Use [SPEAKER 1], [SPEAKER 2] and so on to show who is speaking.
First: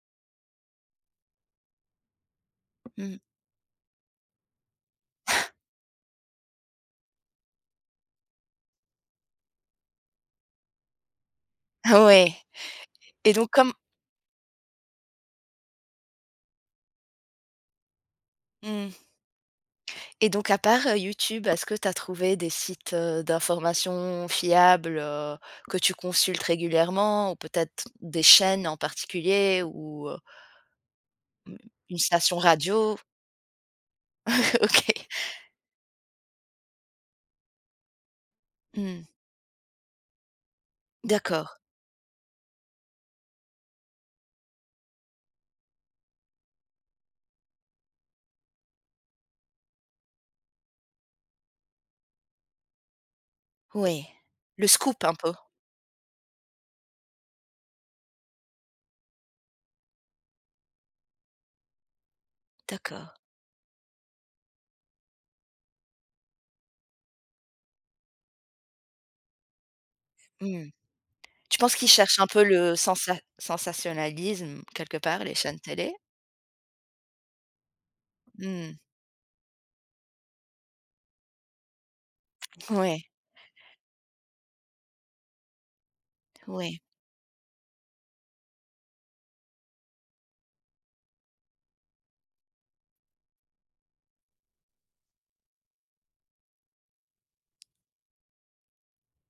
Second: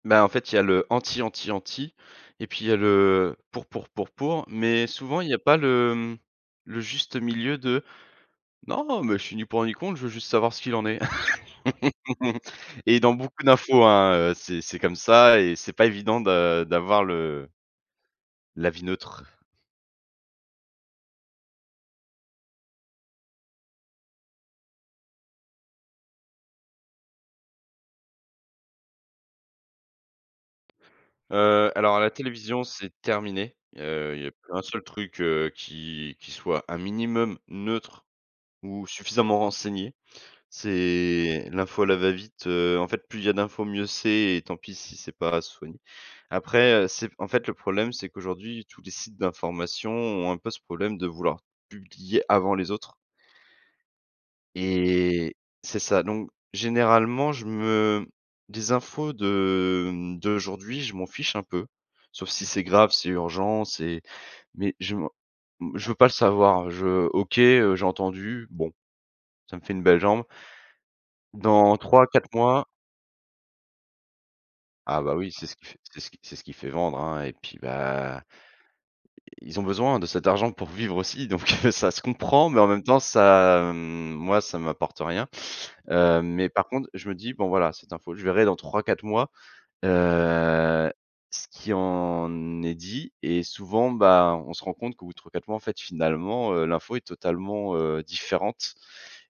[SPEAKER 1] Bah en fait il y a le anti anti anti et puis il y a le,
[SPEAKER 2] Mmh.
[SPEAKER 1] heu, pour pour pour pour mais souvent il y a pas le mmh, le juste milieu de non mais je suis ni pour ni contre, je veux juste savoir ce qu'il en est
[SPEAKER 2] Ah ouais
[SPEAKER 1] et dans
[SPEAKER 2] et
[SPEAKER 1] beaucoup
[SPEAKER 2] donc comme
[SPEAKER 1] d'infos hein, heu, c'est c'est comme ça et c'est pas évident de d'avoir le l'avis
[SPEAKER 2] Mmh.
[SPEAKER 1] neutre.
[SPEAKER 2] Et donc à part, heu, YouTube, heu, est-ce que tu as trouvé des sites, heu, d'informations fiables, heu, que tu consultes régulièrement ou peut-être des chaînes en particulier ou heu Mmh,
[SPEAKER 1] Heu, alors
[SPEAKER 2] une
[SPEAKER 1] à la
[SPEAKER 2] station
[SPEAKER 1] télévision, c'est
[SPEAKER 2] radio?
[SPEAKER 1] terminé, heu, il y a plus 1 seul
[SPEAKER 2] OK.
[SPEAKER 1] truc, heu, qui qui soit un minimum neutre ou
[SPEAKER 2] Mmh.
[SPEAKER 1] suffisamment renseigné. C'est
[SPEAKER 2] D'accord.
[SPEAKER 1] l'info à la va-vite, heu, en fait plus il y a d'infos mieux c'est et tant pis si c'est pas soigné. Après, heu, c'est en fait le problème c'est qu'aujourd'hui tous les sites d'information ont un peu ce problème de vouloir publier avant les autres
[SPEAKER 2] Oui, le scoop un peu.
[SPEAKER 1] et c'est ça donc généralement je me des infos de, mmh, d'aujourd'hui je m'en fiche un peu sauf si c'est grave, c'est
[SPEAKER 2] D'accord.
[SPEAKER 1] urgent c'est mais je m'en je veux pas le savoir je OK, heu, j'ai entendu bon, ça me fait une belle jambe.
[SPEAKER 2] Mmh. Tu penses
[SPEAKER 1] dans
[SPEAKER 2] qu'ils cherchent un
[SPEAKER 1] 3-4
[SPEAKER 2] peu
[SPEAKER 1] mois
[SPEAKER 2] le sensat sensationnalisme quelque
[SPEAKER 1] Ah bah
[SPEAKER 2] part,
[SPEAKER 1] oui
[SPEAKER 2] les
[SPEAKER 1] c'est
[SPEAKER 2] chaînes télé?
[SPEAKER 1] c'est ce c'est ce qui fait vendre hein et puis bah
[SPEAKER 2] Mmh.
[SPEAKER 1] Ils ont besoin de cet argent pour vivre aussi donc heu, ça se comprend, mais en même temps,
[SPEAKER 2] Ouais.
[SPEAKER 1] ça mmh, moi ça m'apporte rien. Heu, mais par
[SPEAKER 2] Ouais.
[SPEAKER 1] contre, je me dis: «Bon voilà, cette info, je verrai dans 3-4 mois». Heu, ce qui en est dit et souvent, ben, on se rend compte qu'au bout de 3-4 mois en fait finalement, heu, l'info est totalement, heu, différente